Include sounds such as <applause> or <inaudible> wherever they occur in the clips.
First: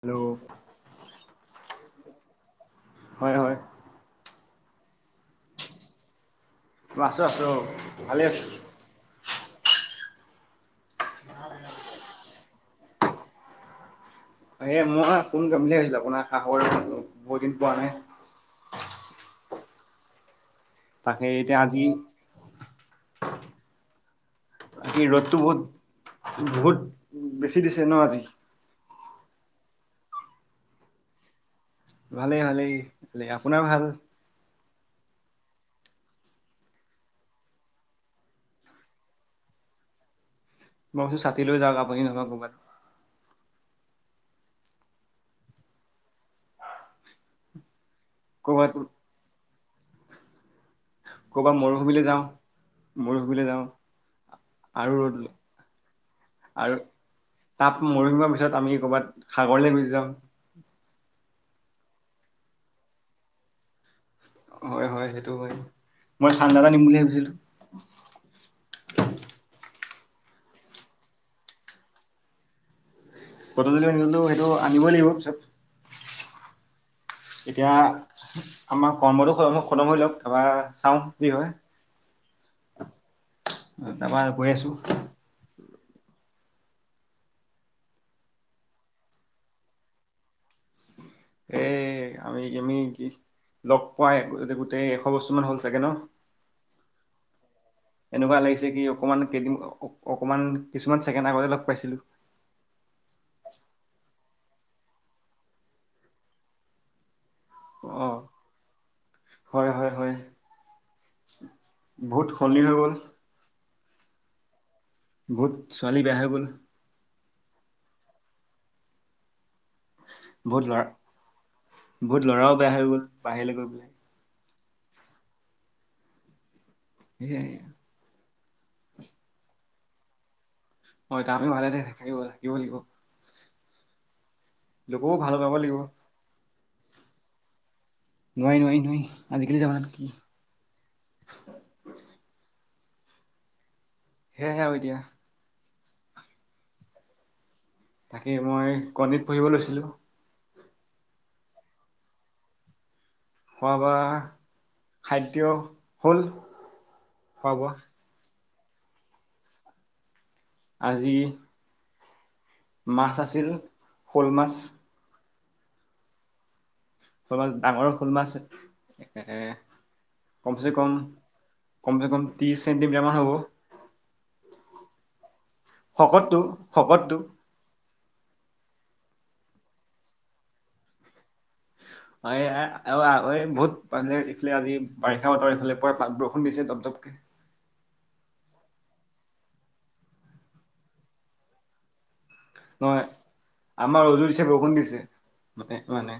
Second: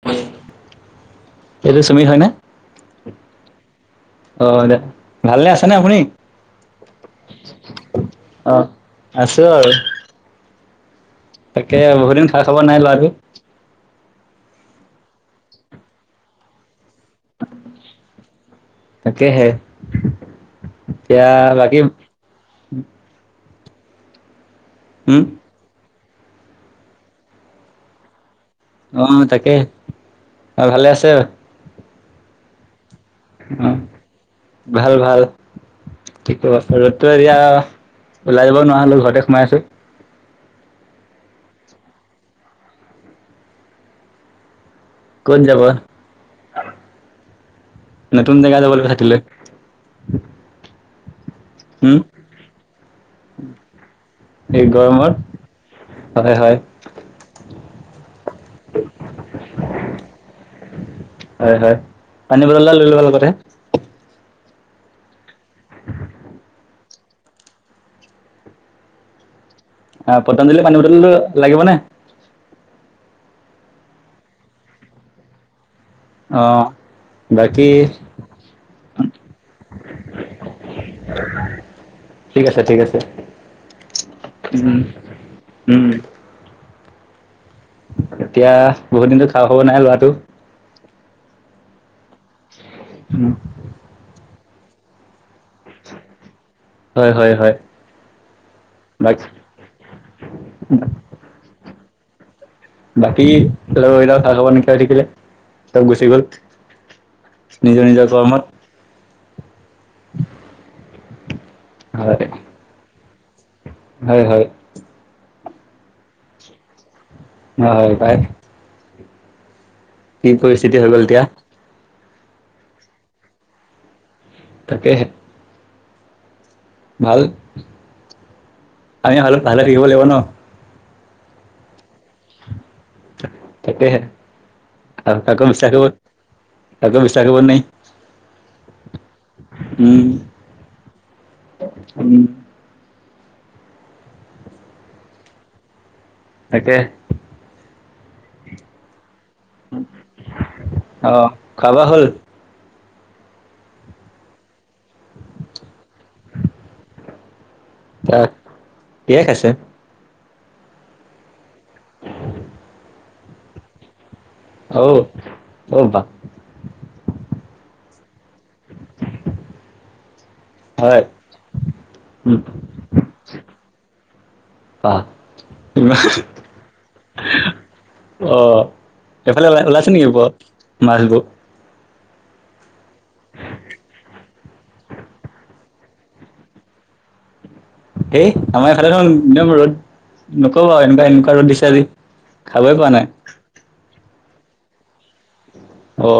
Hello এইটো সুমিত হয়নে? হয় হয়, অ দে ভালে আছ নে আপুনি, অ আছো আছো অ ভালে আছো। অ'। আছো আৰু। তাকে বহুত দিন খা খবৰ নাই ল'ৰাটোৰ। এ মই <unintelligible> আপোনাৰ খা খবৰ বহু দিন পোৱা নাই। তাকেহে তাকে এতিয়া বাকি আজি আজি ৰ'দটো বহুত বহুত বেছি দিছে নহ আজি। অ তাকে আৰু ভালে আছে। ভালেই ভালেই ভালেই আপোনাৰ অ' ভাল। ভাল ভাল। ৰ'দতো এতিয়া ওলাই যাব নোৱাৰা হ'লো ঘৰতে সোমাই আছোঁ। মই কৈছো ছাতি লৈ যাওঁক আপুনি নহলে ক'ৰবাত। ক'ত যাব নতুন জেগা ক'ৰবাত যাবলৈ থাকিলে। <inaudible> ক'ৰবাত মৰুভূমিলৈ যাওঁ মৰুভূমিলৈ যাওঁ এই গৰমত আৰু। হয় হয় আৰু তাত <unintelligible> পিছত আমি কৰবাত সাগৰলৈ গুচি যাওঁ। হয় হয় পানী বটল এটা লৈ ল'বা লগতে। হয় হয় সেইটো হয় মই ঠাণ্ডা এটা নিম বুলি ভাবিছিলো। অহ পতঞ্জলি পানী বটলটো লাগিবনে। পতঞ্জলি পানী বটলটো সেইটো আনিবই লাগিব পিছত। অ। বাকী এতিয়া আমাৰ কৰ্মটো খতম হৈ লওঁক তাৰপৰা চাওঁ কি হয়। ঠিক আছে ঠিক আছে। তাৰপৰা গৈ আছোঁ। উম। উম। এতিয়া বহুত দিনতো খা খবৰ নাই ল'ৰাটোৰ। এ আমি আমি কি উম। লগ পোৱাই গোটেই এশ বছৰ। মান হ'ল চাগে নহ। হয় হয় হয় এনেকুৱা লাগিছে কি বাক অকমান কেইদিন অকমান কিছুমান ছেকেণ্ড আগতে লগ পাইছিলো। বাকী লগৰকেইটাও <unintelligible> হৈ থাকিলে চব গুচি গ'ল। নিজৰ অ নিজৰ কৰ্মত। হয় হয় হয় হয়। বহুত সলনি হৈ গ'ল। হয় হয়। বহুত ছোৱালী বেয়া হৈ গ'ল। হয় পাই। কি বহুত ল'ৰা পৰিস্থিতি হৈ গ'ল এতিয়া। বহুত ল'ৰাও বেয়া হৈ গ'ল বাহিৰলৈ গৈ পেলাই। তাকেহে। ভাল সেয়াই আমি ভাল ভালে থাকিব লাগিব নহ। হয় আমি ভালে <unintelligible> থাকিব থাকিব লাগিব। তাকেহে লোককো আৰু ভাল কাকো পাব বিশ্বাস লাগিব কৰিব কাকো বিশ্বাস কৰিব নাই। নোৱাৰি নোৱাৰি আজিকালি উম। যামানা। <inaudible> উম। সেয়াহে আৰু এতিয়া। তাকে। তাকে মই কণীত পঢ়িব লৈছিলোঁ। অহ খোৱা বোৱা হল। খোৱা বোৱা খাদ্য হ'ল খোৱা বোৱা। কিয়ে খাইছে। আজি। মাছ আছিল শ'ল মাছ। অবা। শল মাছ ডাঙৰ শল মাছ। কমছে কম হয় কমছে কম উম ত্ৰিছ চেণ্টিমিটাৰ মান হ'ব। অ শকতটো শকতটো অ সেফালে ও ওলাইছে নিকি ওপত মাছবোৰ হয় এ এ আ ঐ বহুত মানে এইফালে আজি বাৰিষা বতৰ এইফালে পুৱা পাত বৰষুণ দিছে ত পতককে হেই আমাৰ এফালে দেখোন একদম ৰ'দ নকবা এনেকুৱা এনেকুৱা ৰ'দ দিছে আজি খাবই পোৱা নহয় নাই আমাৰ অলিও দিছে বৰষুণ দিছে মানে অ মানে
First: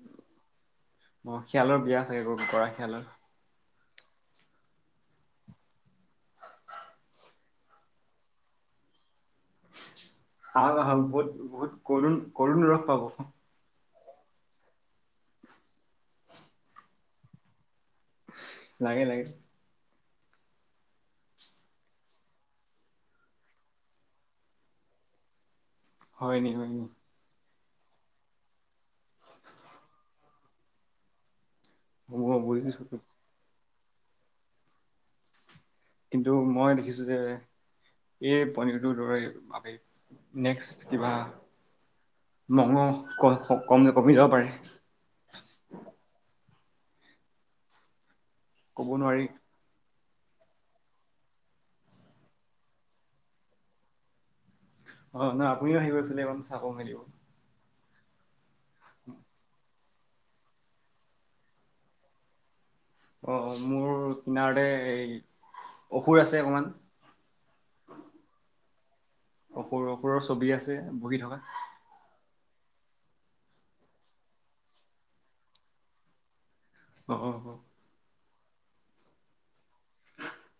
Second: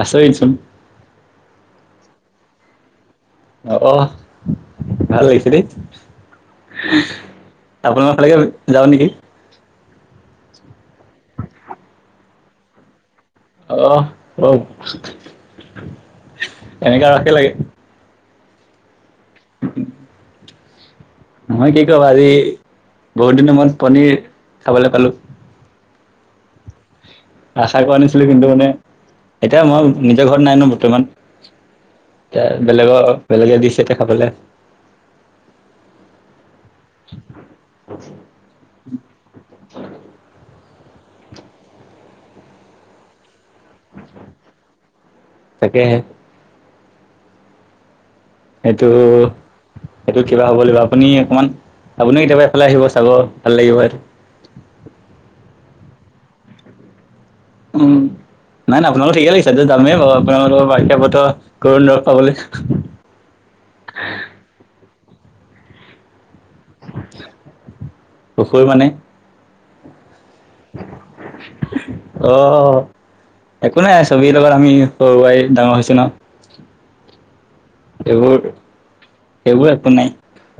আছইচোন অ খিয়েলালৰ বিয়া চাগে গ কৰা খিয়ালৰ আহ ভাল লাগছিল আপোনালাৰ ফালেকে যাও নেকি ভাল ভাল বহুত বহুত ক কৰুণ ৰস পাব আহ হ এনেকা ৰসহে লাগে লাগে লাগে উ মহই কি কওঁ আজি বহুত দিনৰ ময়ত পনিৰ খাবলৈ পালো হয় নি হয় নি আশা কৰা নিছিলো কিন্তু মানে এতিয়া মই নিজৰ ঘৰত নাই ন বৰ্তমান মই এ বুজিছো বেলেগৰ বেলেগে দিছে দেখাবলৈ কিন্তু মই দেখিছো যে এই পনীৰটোৰ দৰে নেক্স কিবা মগ ক কম কমি যাব পাৰে তাকেহে এইটো ক'ব নোৱাৰি সেইটো কিবা হ'ব লাগিব আপুনি অকমান আপুনিও কেতিয়াবাৰে এইফালে আহিব চাব ভাল লাগিব সেইটো অ নাই আপুনিও আহিব এক চাব মেলিব উম নাই নাই আপোনালোক ঠিকে লাগিছে যামেই বাৰু আপোনালোকৰ বাৰিষা বতৰ গৰুণ দৰৱ পাবলৈ অ মোৰ কিনাৰতে এই অসুৰ আছে কমান কৈ মানে অসুৰ অসুৰৰ ছবি আছে বহি থকা অ একো নাই ছবিৰ লগত আমি সৰুৱাই ডাঙৰ হৈছো ন অ অ সেইবোৰ সেইবোৰ একো নাই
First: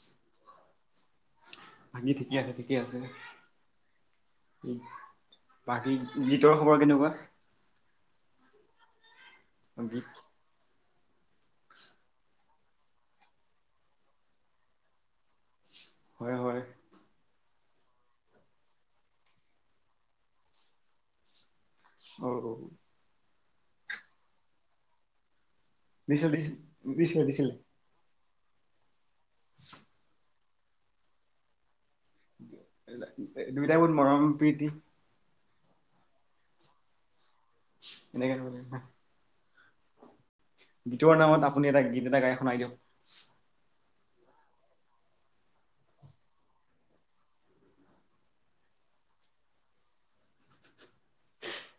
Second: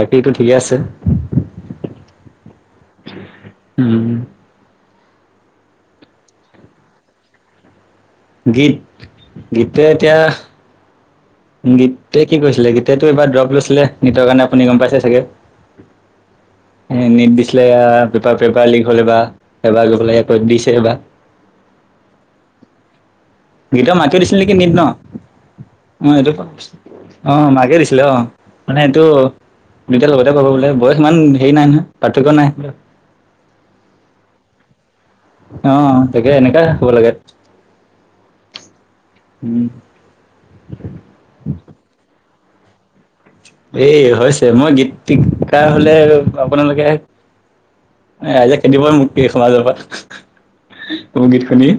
বাকীটো ঠিকে আছে আজি ঠিকে আছে ঠিকে আছে উম উ বাকী গীতৰ খবৰ কেনেকুৱা গীত গীতটোৱে গীত এতিয়া গীতে কি কৈছিলে গীতেতটো এইবাৰ দ্ৰপ লৈছিলে নীটৰ কাৰণে আপুনি গম পাইছে চাগে হয় হয় ছিলে পেপাৰ পেপাৰ লিক হ'লে বা এবাৰ গৈ পাই প দিছেবা অ গীত মাকে দিছিল নেকি নদ ন অ দিছিল এইটো দিছিল দিছিলে অ দিছিলে মাকে দিছিলে অ মানে এইটো দুইটাৰ লগতে কব বোলে বয়স ইমান হেৰি নাই নহয় পাৰ্থক্য নাই দুইটা বহুত মৰম প্ৰীতি অ তাকে এনেকাে হ'ব লাগে এনেকে উম গীতৰ নামত আপুনি এটা গীত এটা গাই শুনাই দিয়ক এ হৈছে মই গীত শিকা হলে আপোনালোকে আইজে খেদিবই মোক কি সমাজৰ পৰা মোৰ গীত শুনি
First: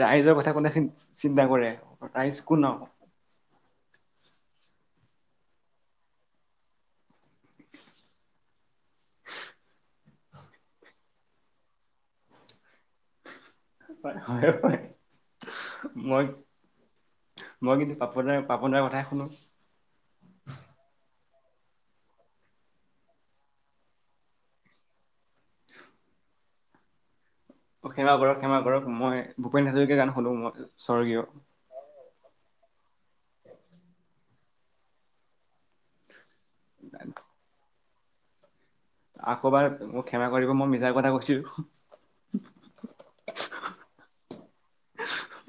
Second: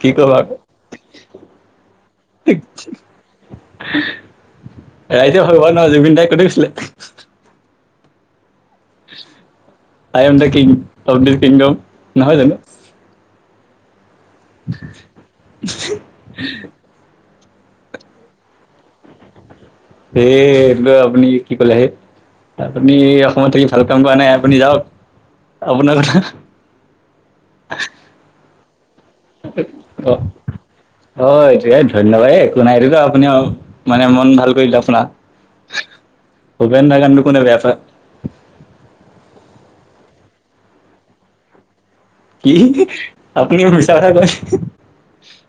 কি কম ৰাইজৰ কথা আকৌ কোনে চিন্তা কৰে ৰাইজ কোন ৰাইজে হ ন জুবিন তাইক ক'ত গৈছিলে I am the king O kingdom নহয় জানো হয় মই মই কিন্তু পাপন দাৰ পাপন দাৰ কথাই শুনো এ এই আপুনি কি কলে সেই আপুনি অসমত থাকি ভাল কাম কৰা নাই আপুনি যাওক আপোনালোকক অ', সেমা কৰক, সেমা কৰক। মই ভূপেন হাজৰিকাৰ গান অ' শুনো মই স্বৰ্গীয় অ' এটো ধন্যবাদ একো নাইতো এইটো আহ আপুনি আহ মানে মন ভাল কৰিলে আপোনাৰ ভূপেন দা গানটো কোনে বেয়া পায়। আকৌবাৰ মোক ক্ষমা কৰিব মই মিছাৰ কথা কৈছোঁ। কি আপুনিও মিছা কথা কৈছে।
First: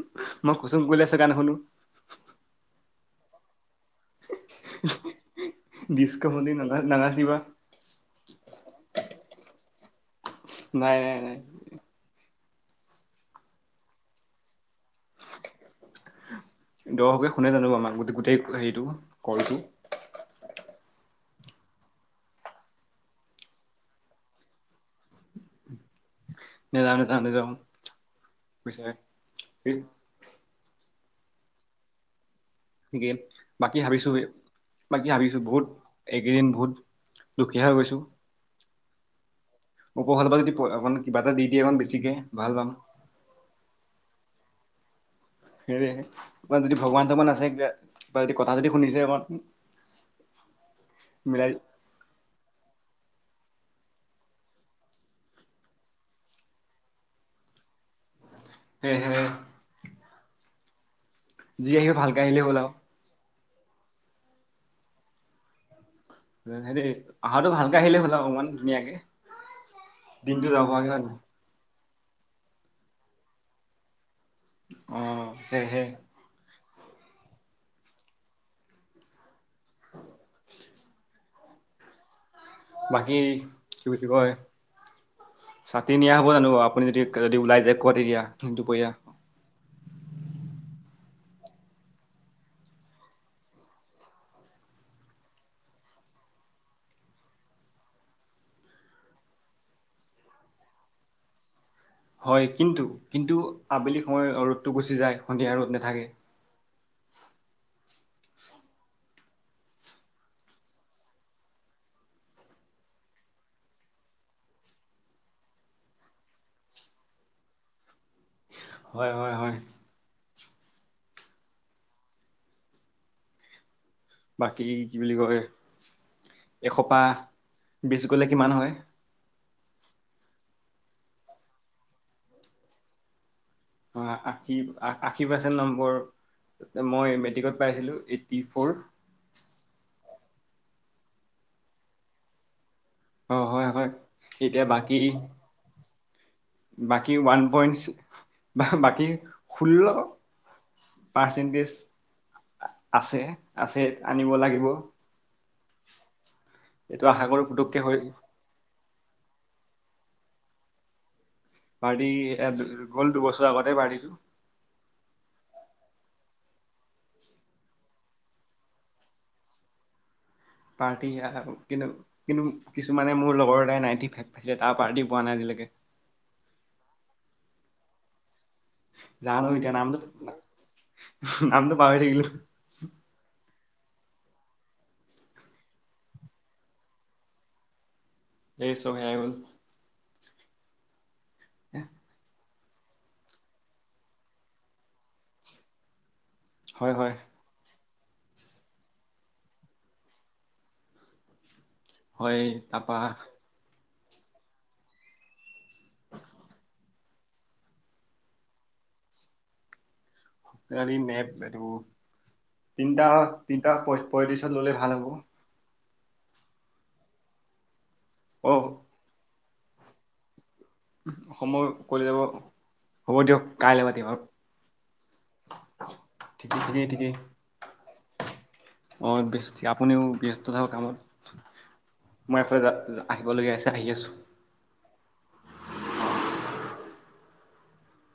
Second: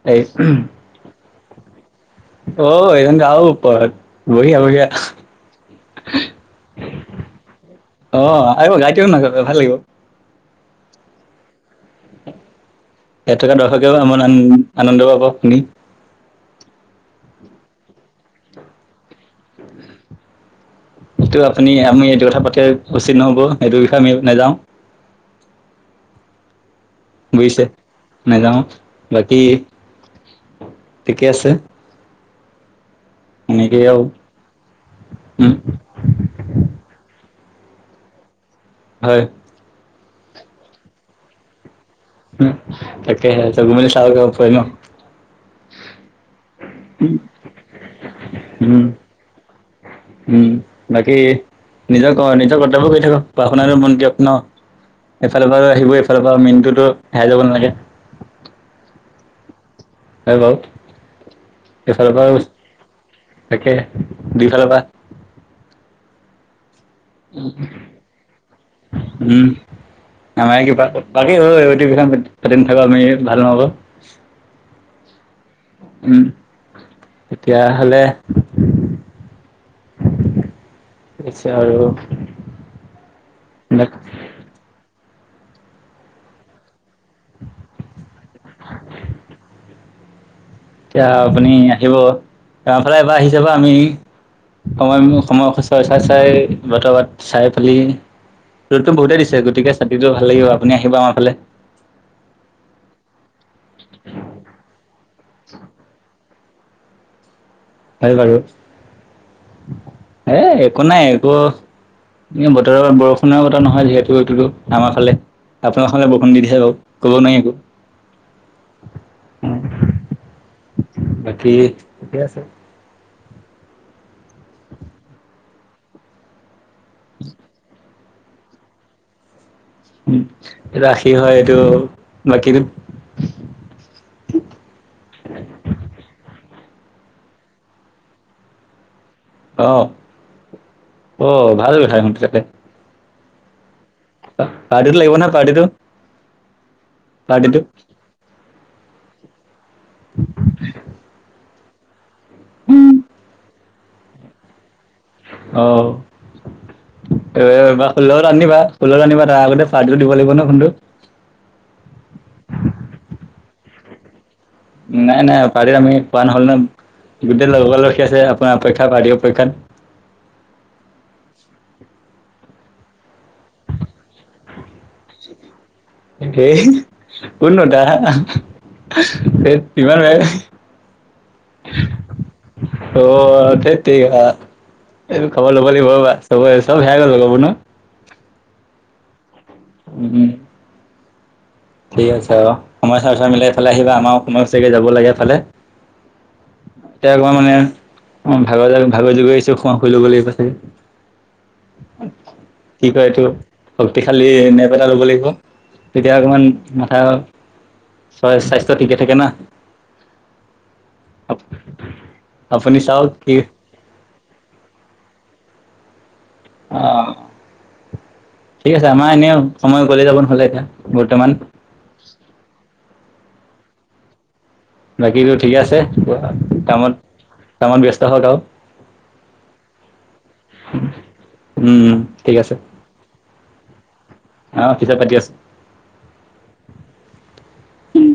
হেৰি মই উম, কুচুম কৈলাশৰ গান শুনো অহ' এইজনী টো আৰু ওপৰত। বঢ়িয়া বঢ়িয়া ডিচস্কো ভণ্টি নানাচিবা। অ', আহিব গাইকো নাহিব ভাল লাগিব। নাই, নাই, নাই। সেইটো গান দৰ্শকেও আমাৰ আন আনন্দ পাব শুনি। দহশকে শুনে জানোঁ আমাৰ গো গোটেই হেৰিটো কৰলটো <inaudible> সেইটো আপুনি আমি এইটো কথা পাতি উচিত নহ'ব। এইটো বিষয়ে আমি নাযাওঁ। <inaudible> নেযাওঁ নেযাওঁ নেযাওঁ বুজিছে, নাযাওঁ কৈছে বাকী ঠিকে আছে। টিকেন বাকী এনেকেই আৰু ভাবিছোঁ, বাকী ভাবিছোঁ উম, বহুত এইকেইদিন বহুত দুখীয়া হৈ গৈছোঁ। হয়। ওপৰৰ ফালৰ পৰা যদি পই অকণ কিবা এটা দিয়ে অকন উম, তাকাকেই চভিমিল চাগৈ ন হেৰী কিবা যদি ভগৱান চগৱান আছে কিব কিবা যদি কথা যদি উম। শুনিছে অকন উম, বাকী নিজৰ নিজৰ কৰ্তব্য কৰি থাকক পঢ়া শুনা মন দিয়ক ন। এইফালৰ পৰা আহিব এইফালৰ পৰা মেইনটোতো হেৰাই যাব নালাগে। তেহেএ হয় বাৰু যি আহিব এইফালৰ ভালকে পৰাও আহিলেই হ'ল আৰু তাকে দুইফালৰ পৰা। হেৰী অহাটো ভালকে আহিলে হ'ল অকমান। ধুনীয়াকে উম, দিনটো আমাৰ যাব কিবা পৰাকে হয় নাই বাকী ঐ ঐ দীঘলা মেল পাতি থকা আমি ভাল নহ'ব। আহ সেইহে তেতিয়া হ'লে <unintelligible> পিছে আৰু বাকী কি বুলি কয়। ছাতি নিয়া হ'ব জানোঁ? আপুনি যদি যদি ওলাই যাই ক'ৰবাত এৰি আহ তো দিন দুপৰীয়া। এতিয়া আপুনি আহিব আমাৰ ফালে এবাৰ আহি চাব আমি। সময় মো সময় চাই চাই চাই চাই বতৰ চাই পেলি ৰ'দতটো বহুতেই দিছে, গতিকে ছাতিটো ভাল লাগিব, আপুনি আহিব আমাৰ ফালে। হয়, কিন্তু কিন্তু আবেলি সময় ৰ'দটো গুচি যায়, সন্ধিয়া ৰ'দ নাথাকে। <inaudible> এই একো নাই এইবোৰ এনেইও বতৰৰ বৰষুণৰ কথা নহয় যিহেতু এইটোতো আমাৰ ফালে। আপোনাৰ খনলে বৰষুণ নিদিয়েহি বাৰু ক'ব নোৱাৰি একো হয় হয় হয় বাকী ঠিকে আছে। বাকী কি বুলি কয় এসোপা। বিছ গ'লে কিমান হয়? উম, এই ৰাশী হয় এইটো বাকী অ' আশী আশী পাৰ্চেণ্ট নম্বৰ মই মেট্ৰিকত পাইছিলোঁ এইটিফ্ৰৌৰ। আহ অ' ভাল কথা তেতে অ' হয়, হয়। পাৰ্টিটো লাগিব ন পাৰ্টিটো। বাকি ওৱান পাৰ্টিটো পইণ্টচ বাকি ষোল্ল পাৰ্চেণ্টেজ আছে। আছে আনিব লাগিব। অ' এইটো আশা কৰো পুতুককে এবাৰ হৈ ষোল্লত আনি দিবা। ষোল্লত আনিবা তাৰ আগতে পাৰ্টিটো দিব লাগিব নহয় সোণটো। পাৰ্টি এ গ'ল দুবছৰৰ আগতেই পাৰ্টিটো নাই নাই পাৰ্টি এটা আমি পোৱা নহ'ল ন। গোটেই লগৰালখী আছে আপোনাৰ অপেক্ষা পাৰ্টি অপেক্ষাত পাৰ্টি আহাতো কিন্ত কিন্তু, কিছুমানে মোৰ লগৰ এটাই নাইঠি ফাইভ পাইছে তাৰ পাৰ্টি পোৱা নাই আজিলৈকে। একেই কোন লডাৰ আহ জানো এতিয়া নামটো, নামটো পাহৰি থাকিলোঁ। <unintelligible> খবৰ ল'ব এতিয়া এইবোৰ খবৰ ল'ব লাগিব ৰবা চবৰে চব হেৰাই গ'ল লগৰ বোৰ ন। এই চ'ব হেৰাই গ'ল। হ'ম এছিয়াৰ চা সময় চাই চাই মিলাই এই ফালে আহিবা আমাৰো সময় হৈছে গৈ যাব লাগে এফালে। হয় হয় <unintelligible> মানে অ', ভাগৰ, ভাগৰ যোগৰে আহিছোঁ, শু-শুই ল'ব লাগিব চাগে। হয়, কি তাপা কয় এইটো শক্তিশালী <unintelligible> এটা ল'ব লাগিব। তেতিয়া অকমান মাথা, চা-স্বাস্থ্য ঠিকে থাকে না? <unintelligible> তিনিটা, তিনিটা আপুনি পই চাওক কি পঁইত্ৰিছত ল'লে ভাল হ'ব। অ', অ ঠিক আছে। আমাৰ এনেও সময় উকলি যাব নহ'লে এতিয়া। বৰ্তমান সময় উকলি যাব, হ'ব দিয়ক কাইলৈ পাতিম আৰু। বাকীটো ঠিকে আছে? ঠিকেই কামত, কামত ব্যস্ত হওঁক আৰু। অ', ব আপুনিও ব্যস্ত থাকক কামত উম ঠিক মই আছে এফালে যা আহিবলগীয়া আছে আহি আছোঁ। অ', পিছত পাতি আছোঁ। উম